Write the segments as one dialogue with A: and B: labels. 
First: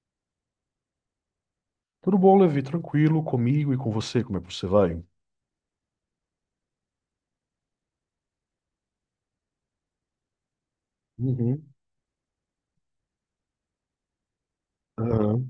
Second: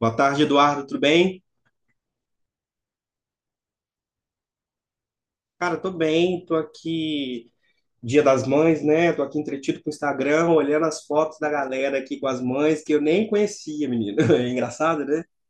A: Boa tarde, Eduardo, tudo bem?
B: Tudo bom, Levi? Tranquilo comigo e com você? Como é que você vai?
A: Cara, tô bem, tô aqui, Dia das Mães, né? Tô aqui entretido com o Instagram, olhando as fotos da
B: Uhum.
A: galera aqui com as mães, que eu nem conhecia, menino. É engraçado, né?
B: Aham.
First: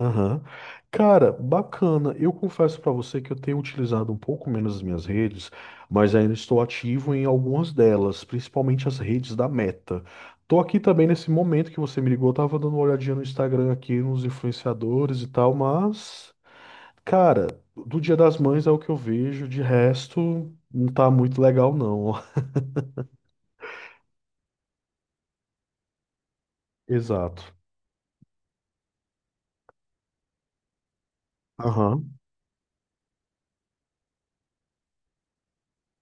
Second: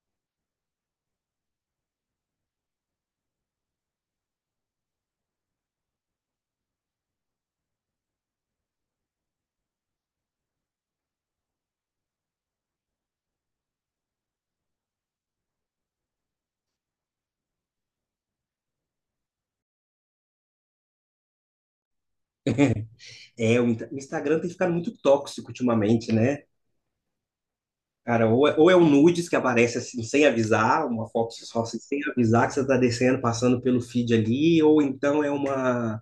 B: Aham. Cara, bacana. Eu confesso pra você que eu tenho utilizado um pouco menos as minhas redes, mas ainda estou ativo em algumas delas, principalmente as redes da Meta. Tô aqui também nesse momento que você me ligou, eu tava dando uma olhadinha no Instagram aqui, nos influenciadores e tal, mas, cara, do Dia das Mães é o que eu vejo, de resto, não tá muito legal, não.
A: É, o Instagram tem ficado muito tóxico ultimamente, né?
B: Exato.
A: Cara, ou é um nudes que aparece assim, sem avisar, uma foto só assim, sem
B: Aham.
A: avisar que você tá descendo, passando pelo feed ali, ou então é uma...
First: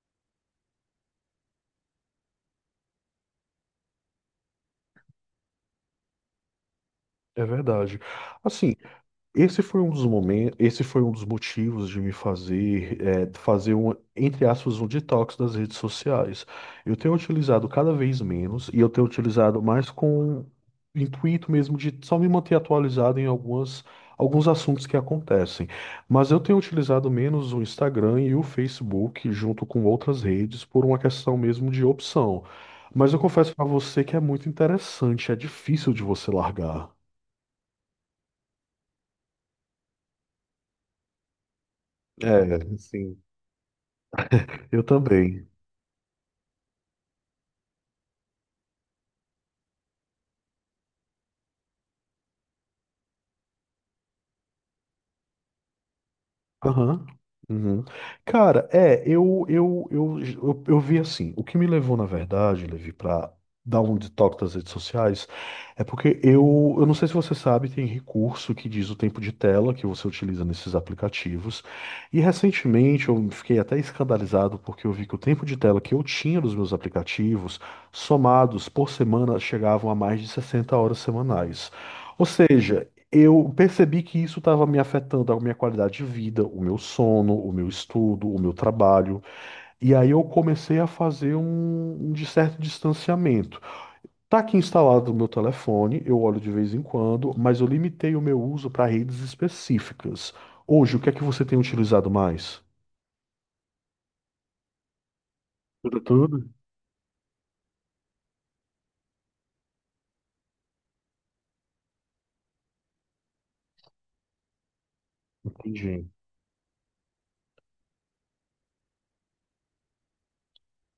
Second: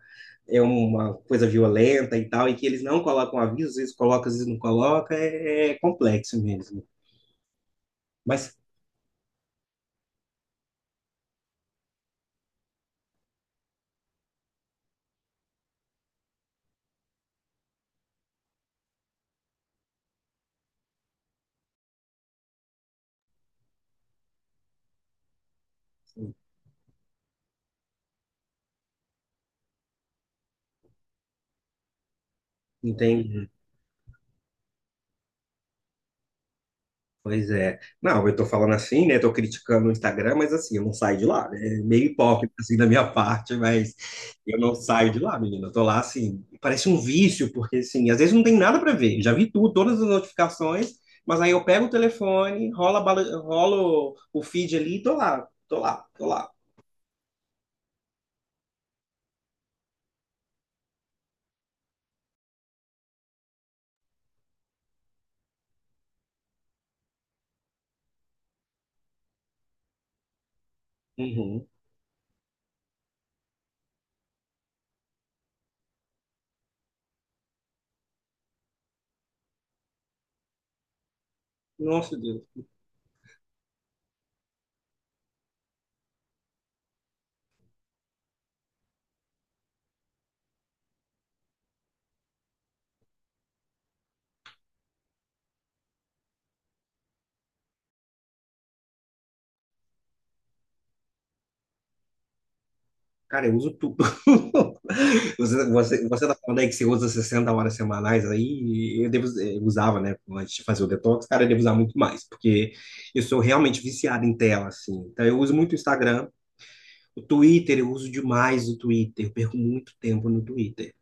A: É uma coisa violenta e tal, e que eles não colocam aviso, às vezes colocam, às vezes não colocam, é complexo mesmo.
B: É verdade.
A: Mas.
B: Assim, esse foi um dos momentos, esse foi um dos motivos de me fazer, fazer um, entre aspas, um detox das redes sociais. Eu tenho utilizado cada vez menos e eu tenho utilizado mais com o intuito mesmo de só me manter atualizado em algumas, alguns assuntos que acontecem. Mas eu tenho utilizado menos o Instagram e o Facebook junto com outras redes por uma questão mesmo de opção. Mas eu
A: Entendi.
B: confesso para você que é muito interessante, é difícil de você largar.
A: Pois é. Não, eu tô falando assim, né? Tô criticando o Instagram, mas assim, eu não saio de lá, né? É meio hipócrita assim
B: É,
A: da minha
B: sim.
A: parte, mas eu não
B: Eu
A: saio de lá,
B: também.
A: menina. Eu tô lá assim, parece um vício, porque assim, às vezes não tem nada para ver. Já vi tudo, todas as notificações, mas aí eu pego o telefone, rola, rola o feed ali e tô lá, tô lá, tô lá.
B: Aham. Uhum. Cara, eu vi assim, o que me levou, na verdade, Levi, pra dar um detox das redes sociais, é porque eu não sei se você sabe, tem recurso que diz o tempo de tela que você utiliza nesses aplicativos,
A: Uhum.
B: e recentemente eu fiquei até escandalizado porque eu vi que o tempo de tela que eu tinha nos meus aplicativos, somados por semana, chegavam a mais de 60 horas semanais.
A: Nossa,
B: Ou
A: Deus.
B: seja, eu percebi que isso estava me afetando a minha qualidade de vida, o meu sono, o meu estudo, o meu trabalho. E aí eu comecei a fazer um de certo distanciamento. Tá aqui instalado no meu telefone, eu olho de vez em quando, mas eu limitei o meu uso para redes específicas. Hoje, o que é que você tem utilizado mais?
A: Cara, eu uso tudo. Você,
B: Tudo,
A: você, você tá
B: tudo.
A: falando aí que você usa 60 horas semanais aí, eu devo, eu usava, né, antes de fazer o detox, cara, eu devo usar muito mais, porque eu sou realmente viciado em tela, assim. Então, eu uso muito o
B: Entendi.
A: Instagram, o Twitter, eu uso demais o Twitter, eu perco muito tempo no Twitter.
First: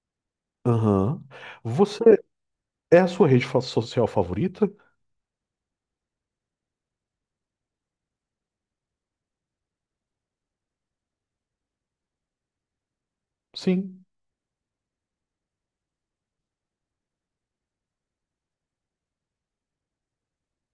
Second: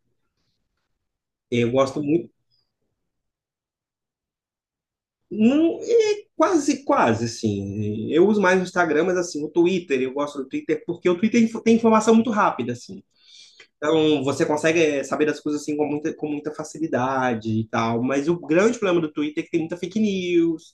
B: Aham.
A: Eu gosto
B: Você
A: muito,
B: é a sua rede social favorita?
A: não, é quase, quase, assim. Eu uso mais o Instagram, mas, assim, o Twitter, eu gosto do Twitter porque o Twitter tem informação muito rápida, assim.
B: Sim.
A: Então, você consegue saber das coisas assim com muita facilidade e tal. Mas o grande problema do Twitter é que tem muita fake news,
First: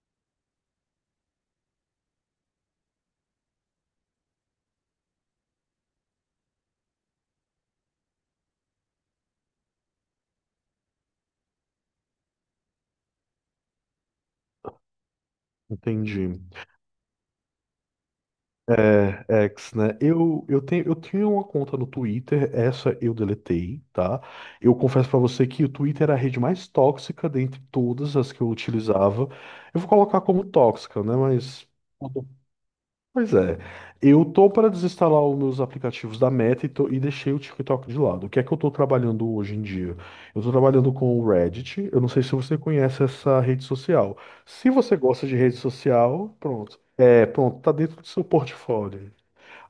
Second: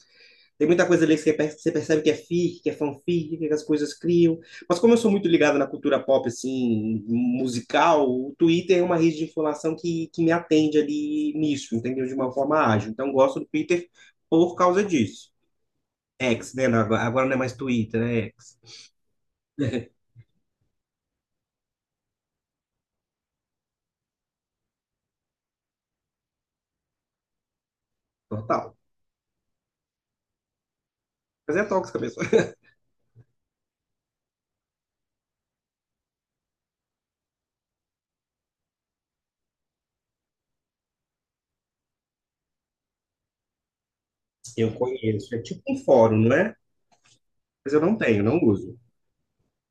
A: tem muita coisa ali que você você percebe que é fic, que é fanfic, que as coisas criam. Mas como eu sou muito ligado na cultura pop, assim, musical, o Twitter é uma rede de informação que me atende ali nisso, entendeu? De uma forma ágil. Então, eu gosto do Twitter por causa disso.
B: Entendi.
A: X, né? Agora não é mais Twitter, né? X.
B: É, é, X, né? Eu tenho, eu tinha uma conta no Twitter, essa eu deletei, tá? Eu confesso pra você que o Twitter era a rede mais tóxica dentre todas as que eu
A: Total.
B: utilizava. Eu vou colocar como tóxica, né?
A: Mas é
B: Mas.
A: tóxica a pessoa.
B: Pois é. Eu tô para desinstalar os meus aplicativos da Meta e, e deixei o TikTok de lado. O que é que eu tô trabalhando hoje em dia? Eu tô trabalhando com o Reddit. Eu não sei se você conhece essa rede social. Se
A: Eu
B: você gosta
A: conheço.
B: de
A: É
B: rede
A: tipo um fórum, não
B: social,
A: é?
B: pronto. É, pronto, tá
A: Mas eu não
B: dentro do
A: tenho,
B: seu
A: não uso.
B: portfólio.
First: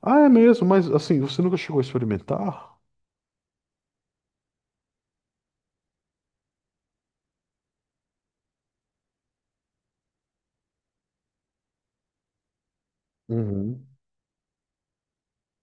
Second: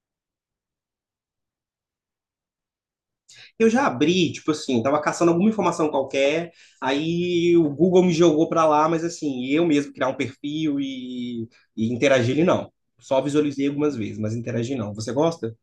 B: Ah, é mesmo, mas assim, você nunca chegou a experimentar?
A: Eu já abri, tipo assim, tava caçando alguma informação qualquer, aí o Google me jogou pra lá, mas assim, eu mesmo criar um perfil e interagir ele não. Só visualizei
B: Uhum.
A: algumas vezes, mas interagir não. Você gosta?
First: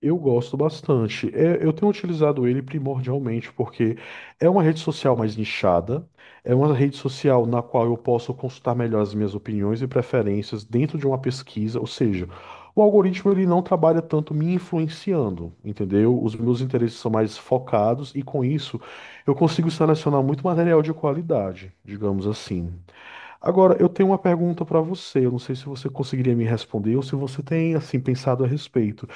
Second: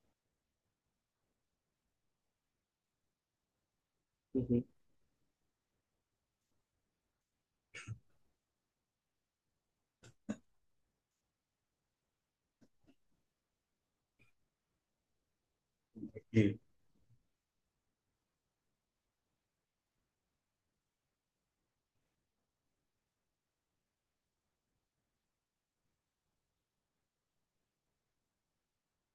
B: Eu gosto bastante. É, eu tenho utilizado ele primordialmente porque é uma
A: Uhum.
B: rede social mais nichada, é uma rede social na qual eu posso consultar melhor as minhas opiniões e preferências dentro de uma pesquisa, ou seja, o algoritmo ele não trabalha tanto me influenciando, entendeu? Os
A: E,
B: meus interesses são mais focados e com isso eu consigo selecionar muito material de qualidade, digamos assim. Agora, eu tenho uma pergunta para você. Eu não sei se você conseguiria me responder ou se você tem assim pensado a respeito.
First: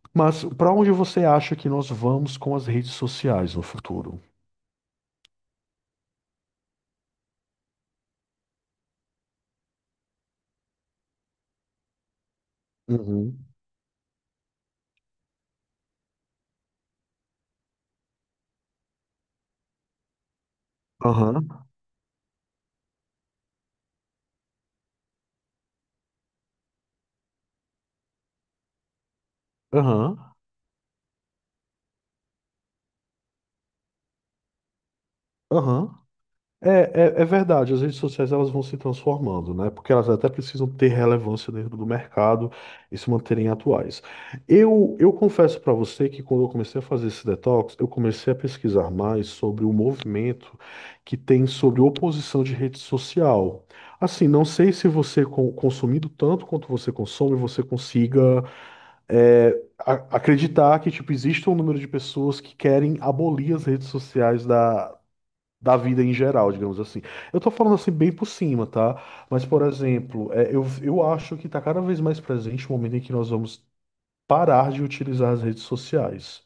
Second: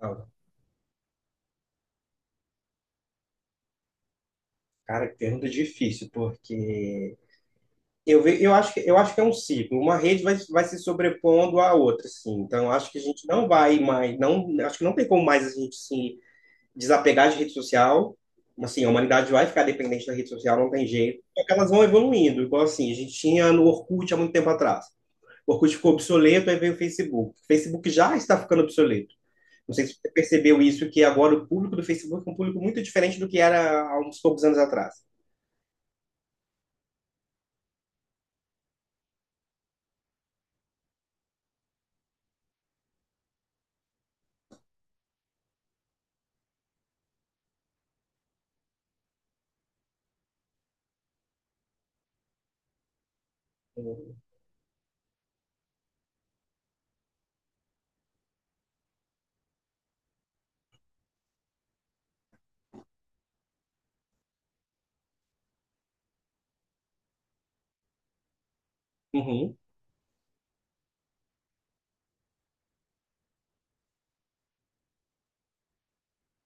A: ó.
B: Mas para onde você acha que nós vamos com as redes sociais no futuro?
A: Cara, que pergunta difícil, porque eu, eu acho que é um ciclo. Uma rede vai se sobrepondo à outra, assim. Então, eu acho que a gente não
B: Uhum.
A: vai mais, não, acho que não tem como mais a gente se desapegar de rede social. Assim, a humanidade vai ficar dependente da rede social, não tem jeito. Só
B: Aham.
A: que elas vão evoluindo. Igual assim, a gente tinha no Orkut há muito tempo atrás. O Orkut ficou obsoleto, aí veio o Facebook. O Facebook já está ficando obsoleto. Não sei se você
B: Aham.
A: percebeu isso, que agora o público do Facebook é um público muito diferente do que era há uns poucos anos atrás.
B: Aham. É verdade, as redes sociais elas vão se transformando, né? Porque elas até precisam ter relevância dentro do mercado e se manterem atuais. Eu confesso para você que quando eu comecei a fazer esse detox, eu comecei a pesquisar mais sobre o movimento que tem sobre oposição de rede social. Assim, não sei se você, consumindo tanto quanto você consome, você consiga é, acreditar que tipo, existe um número de pessoas que querem abolir as redes sociais da vida em geral, digamos assim. Eu tô falando assim bem por cima, tá? Mas,
A: Uhum.
B: por exemplo, eu acho que tá cada vez mais presente o momento em que nós vamos parar de utilizar as redes sociais.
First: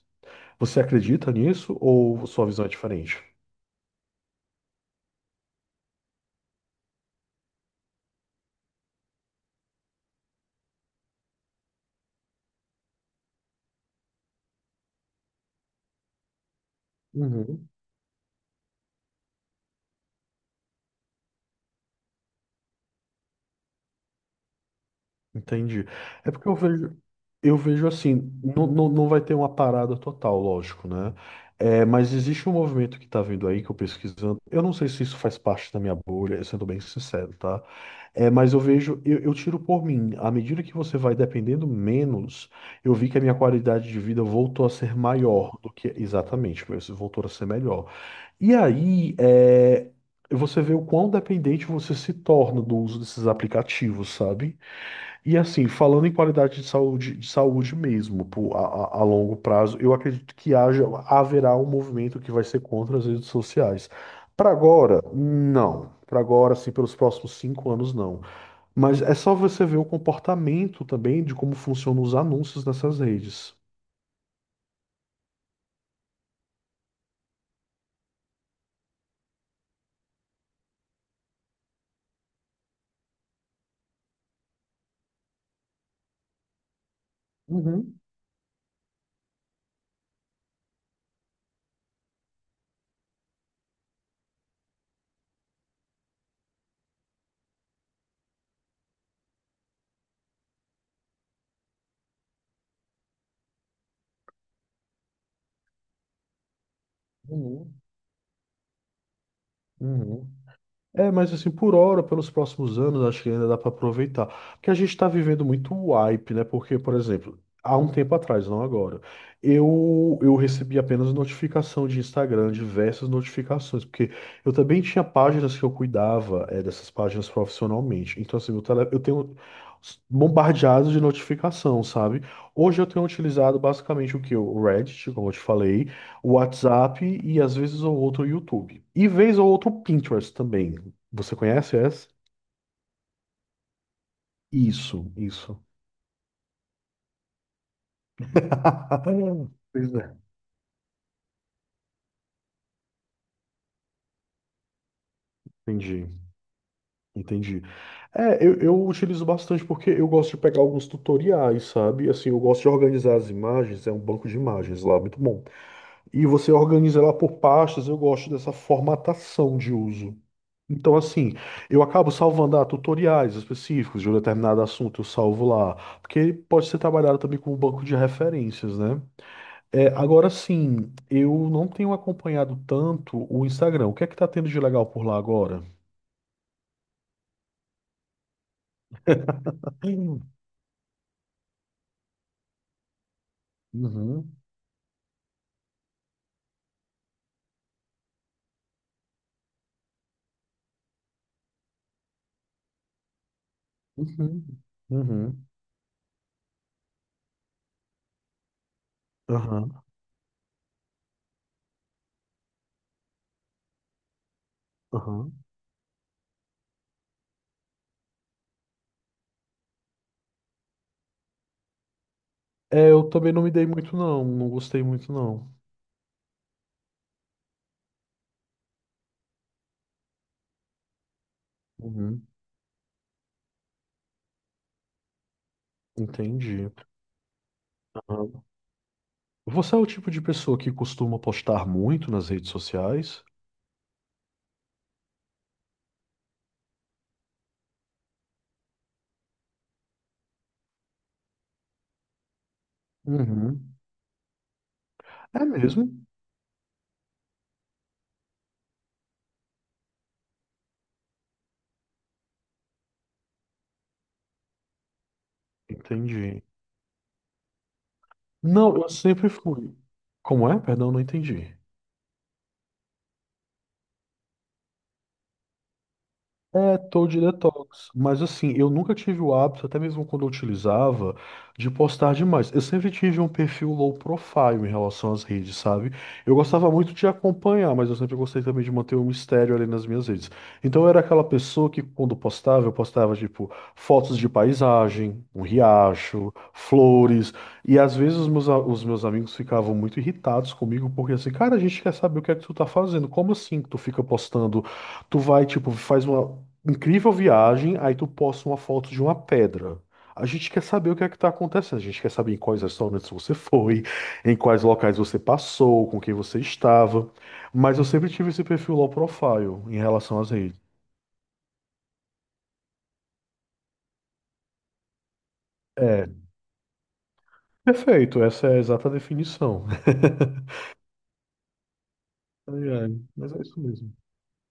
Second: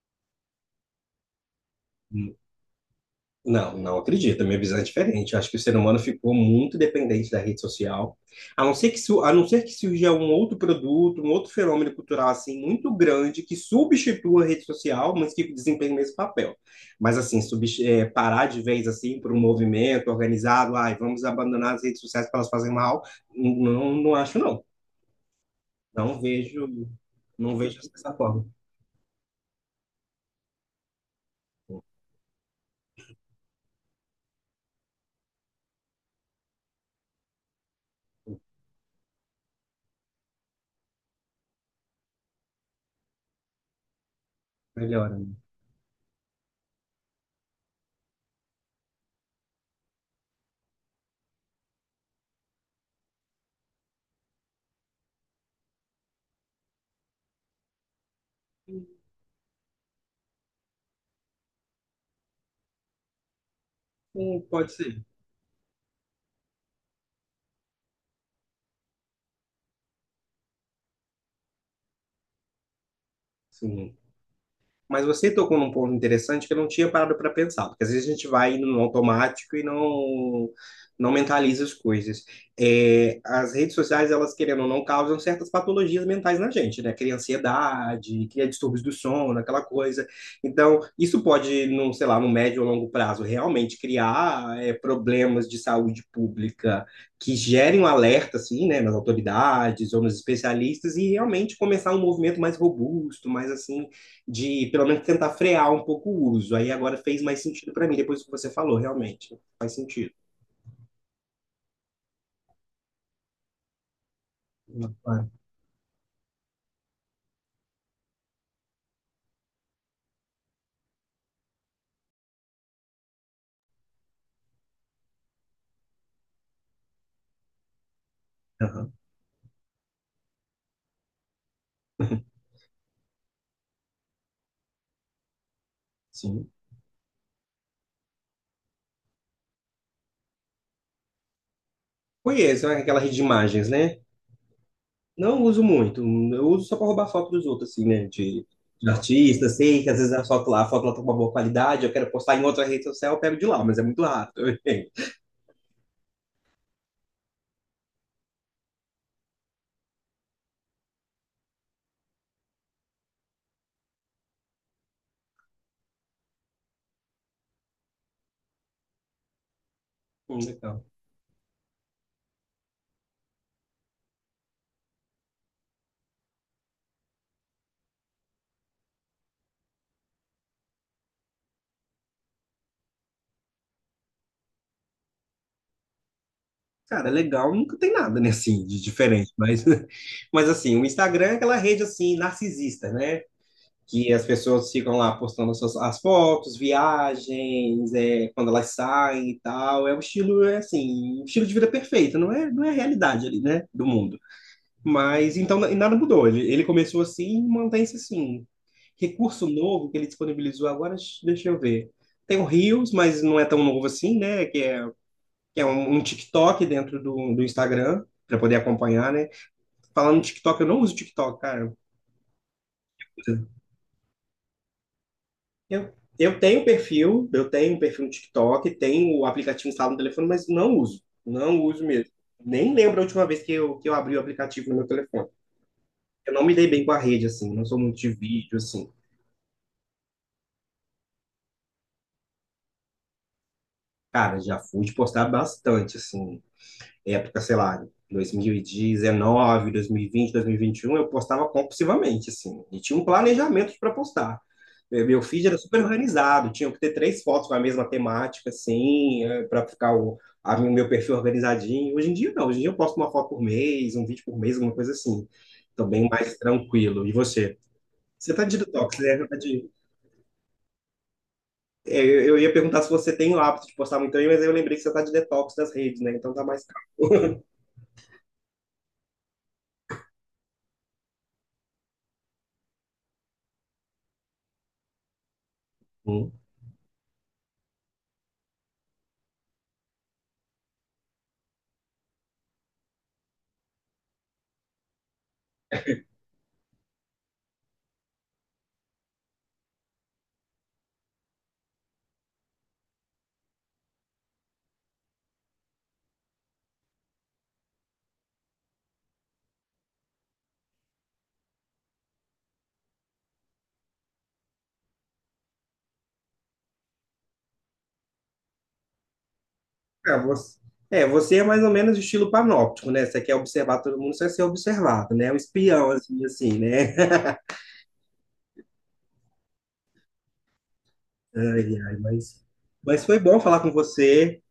B: Você acredita nisso ou sua visão é diferente?
A: Não, não acredito. A minha visão é diferente. Eu acho que o ser humano ficou muito dependente da rede social. A não ser que, su- a não ser que surja um outro produto, um outro fenômeno cultural assim muito grande que substitua a rede social, mas que desempenhe o mesmo papel. Mas assim,
B: Uhum.
A: parar de vez assim por um movimento organizado, ai, vamos abandonar as redes sociais para elas fazerem mal, não, não acho não.
B: Entendi.
A: Não
B: É porque
A: vejo, não
B: eu
A: vejo
B: vejo
A: dessa
B: assim,
A: forma.
B: não, não vai ter uma parada total, lógico, né? É, mas existe um movimento que tá vindo aí, que eu pesquisando. Eu não sei se isso faz parte da minha bolha, sendo bem sincero, tá? É, mas eu vejo, eu tiro por mim. À medida que você vai dependendo menos, eu vi que a minha qualidade de vida voltou a ser
A: Melhora, né?
B: maior do que exatamente, mas voltou a ser melhor. E aí, é, você vê o quão dependente você se torna do uso desses aplicativos, sabe? E assim, falando em qualidade de saúde mesmo, pô, a, a longo prazo, eu acredito que haja, haverá um movimento que vai ser contra as redes sociais. Para
A: Pode
B: agora,
A: ser.
B: não. Para agora, assim, pelos próximos 5 anos, não. Mas é só você ver o comportamento também de como funcionam os anúncios nessas redes.
A: Sim. Mas você tocou num ponto interessante que eu não tinha parado para pensar, porque às vezes a gente vai indo no automático e não mentaliza as coisas. É, as redes sociais, elas querendo ou não, causam certas patologias mentais na gente, né? Cria
B: Uhum,
A: ansiedade, cria distúrbios do sono, aquela coisa. Então, isso pode, num, sei lá, no médio ou longo prazo, realmente criar problemas de saúde pública que gerem um alerta, assim, né, nas autoridades ou nos especialistas e realmente começar um movimento mais robusto, mais assim de pelo menos tentar frear um pouco o uso. Aí agora fez mais sentido
B: uhum,
A: para mim, depois que você falou, realmente. Faz sentido.
B: uhum. É, mas assim, por hora, pelos próximos anos, acho que ainda dá para aproveitar. Porque a gente está
A: Ah,
B: vivendo muito hype, né? Porque, por exemplo, há um tempo atrás, não agora, eu recebi apenas notificação de Instagram, diversas notificações, porque eu também tinha páginas que eu cuidava, dessas páginas profissionalmente. Então, assim, meu tele,
A: aham,
B: eu tenho bombardeado de notificação, sabe? Hoje eu tenho utilizado basicamente o que? O Reddit, como eu te falei, o
A: sim.
B: WhatsApp e às vezes ou outro YouTube. E vez ou outro Pinterest também. Você conhece essa?
A: Conheço, né, aquela rede de imagens, né?
B: Isso.
A: Não uso
B: Isso.
A: muito. Eu uso só para roubar foto dos outros, assim, né? De artista, sei que
B: Pois
A: às vezes
B: é.
A: a foto lá tá com uma boa qualidade, eu quero postar em outra rede social, eu pego de lá, mas é muito raro.
B: Entendi, entendi. É, eu utilizo bastante porque eu gosto de pegar alguns tutoriais, sabe? Assim, eu gosto de organizar as imagens, é um banco de imagens lá, muito bom. E você organiza ela por pastas, eu gosto dessa formatação de uso.
A: Legal.
B: Então, assim, eu acabo salvando tutoriais específicos de um determinado assunto, eu salvo lá. Porque pode ser trabalhado também como banco de referências, né? É, agora sim, eu não tenho acompanhado tanto o Instagram. O que é que tá tendo de legal por lá agora?
A: Cara, legal, nunca tem nada, né, assim, de diferente, mas,
B: Uhum,
A: mas assim, o Instagram é aquela rede, assim, narcisista, né? Que as
B: uhum,
A: pessoas ficam lá postando suas, as fotos, viagens, é, quando elas saem e tal. É um estilo, é assim, um estilo de vida perfeito, não é, não é a realidade ali, né, do mundo.
B: uhum,
A: Mas
B: uhum,
A: então e nada mudou. Ele começou assim e mantém-se assim. Recurso
B: aham,
A: novo que ele disponibilizou agora, deixa eu ver. Tem o Reels, mas não é tão novo assim, né? Que é,
B: aham.
A: que é um TikTok dentro do Instagram, para poder acompanhar, né? Falando em TikTok, eu não uso TikTok, cara.
B: É, eu também não me dei muito não, não gostei muito não.
A: Eu, eu tenho perfil, eu tenho um perfil no TikTok, tenho o aplicativo instalado no telefone, mas não uso. Não uso mesmo.
B: Uhum,
A: Nem lembro a última vez que eu abri o aplicativo no meu telefone. Eu não me dei
B: entendi.
A: bem com a rede, assim, não sou muito de
B: Aham.
A: vídeo, assim.
B: Você é o tipo de pessoa que costuma postar muito nas redes sociais?
A: Cara, já fui de postar bastante, assim. Época, sei lá, 2019, 2020, 2021, eu postava compulsivamente, assim, e tinha um planejamento
B: Uhum.
A: para postar. Meu
B: É
A: feed era super
B: mesmo?
A: organizado, tinha que ter três fotos com a mesma temática, assim, para ficar o meu perfil organizadinho. Hoje em dia, não, hoje em dia eu posto uma foto por mês, um vídeo por mês, alguma coisa assim. Tô bem mais
B: Entendi.
A: tranquilo. E você? Você tá de
B: Não, eu
A: detox, né? Você
B: sempre
A: Tá de-
B: fui. Como é? Perdão, não entendi.
A: é, eu ia perguntar se você tem o hábito de postar muito aí, mas aí eu lembrei que você tá de detox das redes, né? Então tá mais
B: É, tô de detox, mas assim, eu nunca tive o hábito, até mesmo quando eu utilizava, de postar demais. Eu sempre tive um perfil low profile em relação às redes, sabe?
A: calmo.
B: Eu gostava muito de acompanhar, mas eu sempre gostei também de manter um mistério ali nas minhas redes. Então eu era aquela pessoa que quando postava, eu postava tipo fotos de paisagem, um riacho, flores, e às vezes os meus amigos ficavam muito irritados comigo, porque assim, cara, a gente quer saber o que é que tu tá fazendo, como assim que tu fica postando. Tu vai, tipo, faz uma. Incrível viagem, aí tu posta uma foto de uma pedra. A gente quer saber o que é que tá acontecendo. A gente quer saber em quais restaurantes você foi, em quais locais você passou, com quem você estava. Mas eu sempre tive esse perfil low profile em
A: Ah,
B: relação às
A: você,
B: redes.
A: é, você é mais ou menos de estilo panóptico, né? Você quer observar todo mundo, você quer ser observado, né? É um espião,
B: É,
A: assim, né?
B: perfeito, essa é a exata definição.
A: Ai, ai, mas,
B: Ai, ai,
A: mas foi
B: mas
A: bom
B: é isso
A: falar com
B: mesmo.
A: você.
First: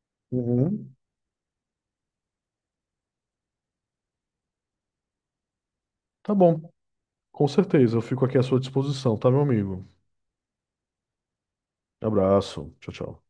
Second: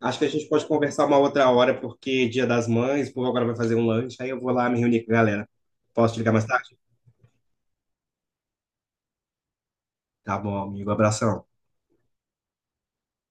A: Acho que a gente pode
B: Uhum.
A: conversar uma outra hora, porque Dia das Mães, o povo agora vai fazer um lanche, aí eu vou lá me reunir com a galera. Posso te ligar
B: Tá
A: mais
B: bom,
A: tarde?
B: com certeza. Eu fico aqui à sua disposição, tá, meu amigo?
A: Tá bom, amigo. Abração.
B: Abraço. Tchau, tchau.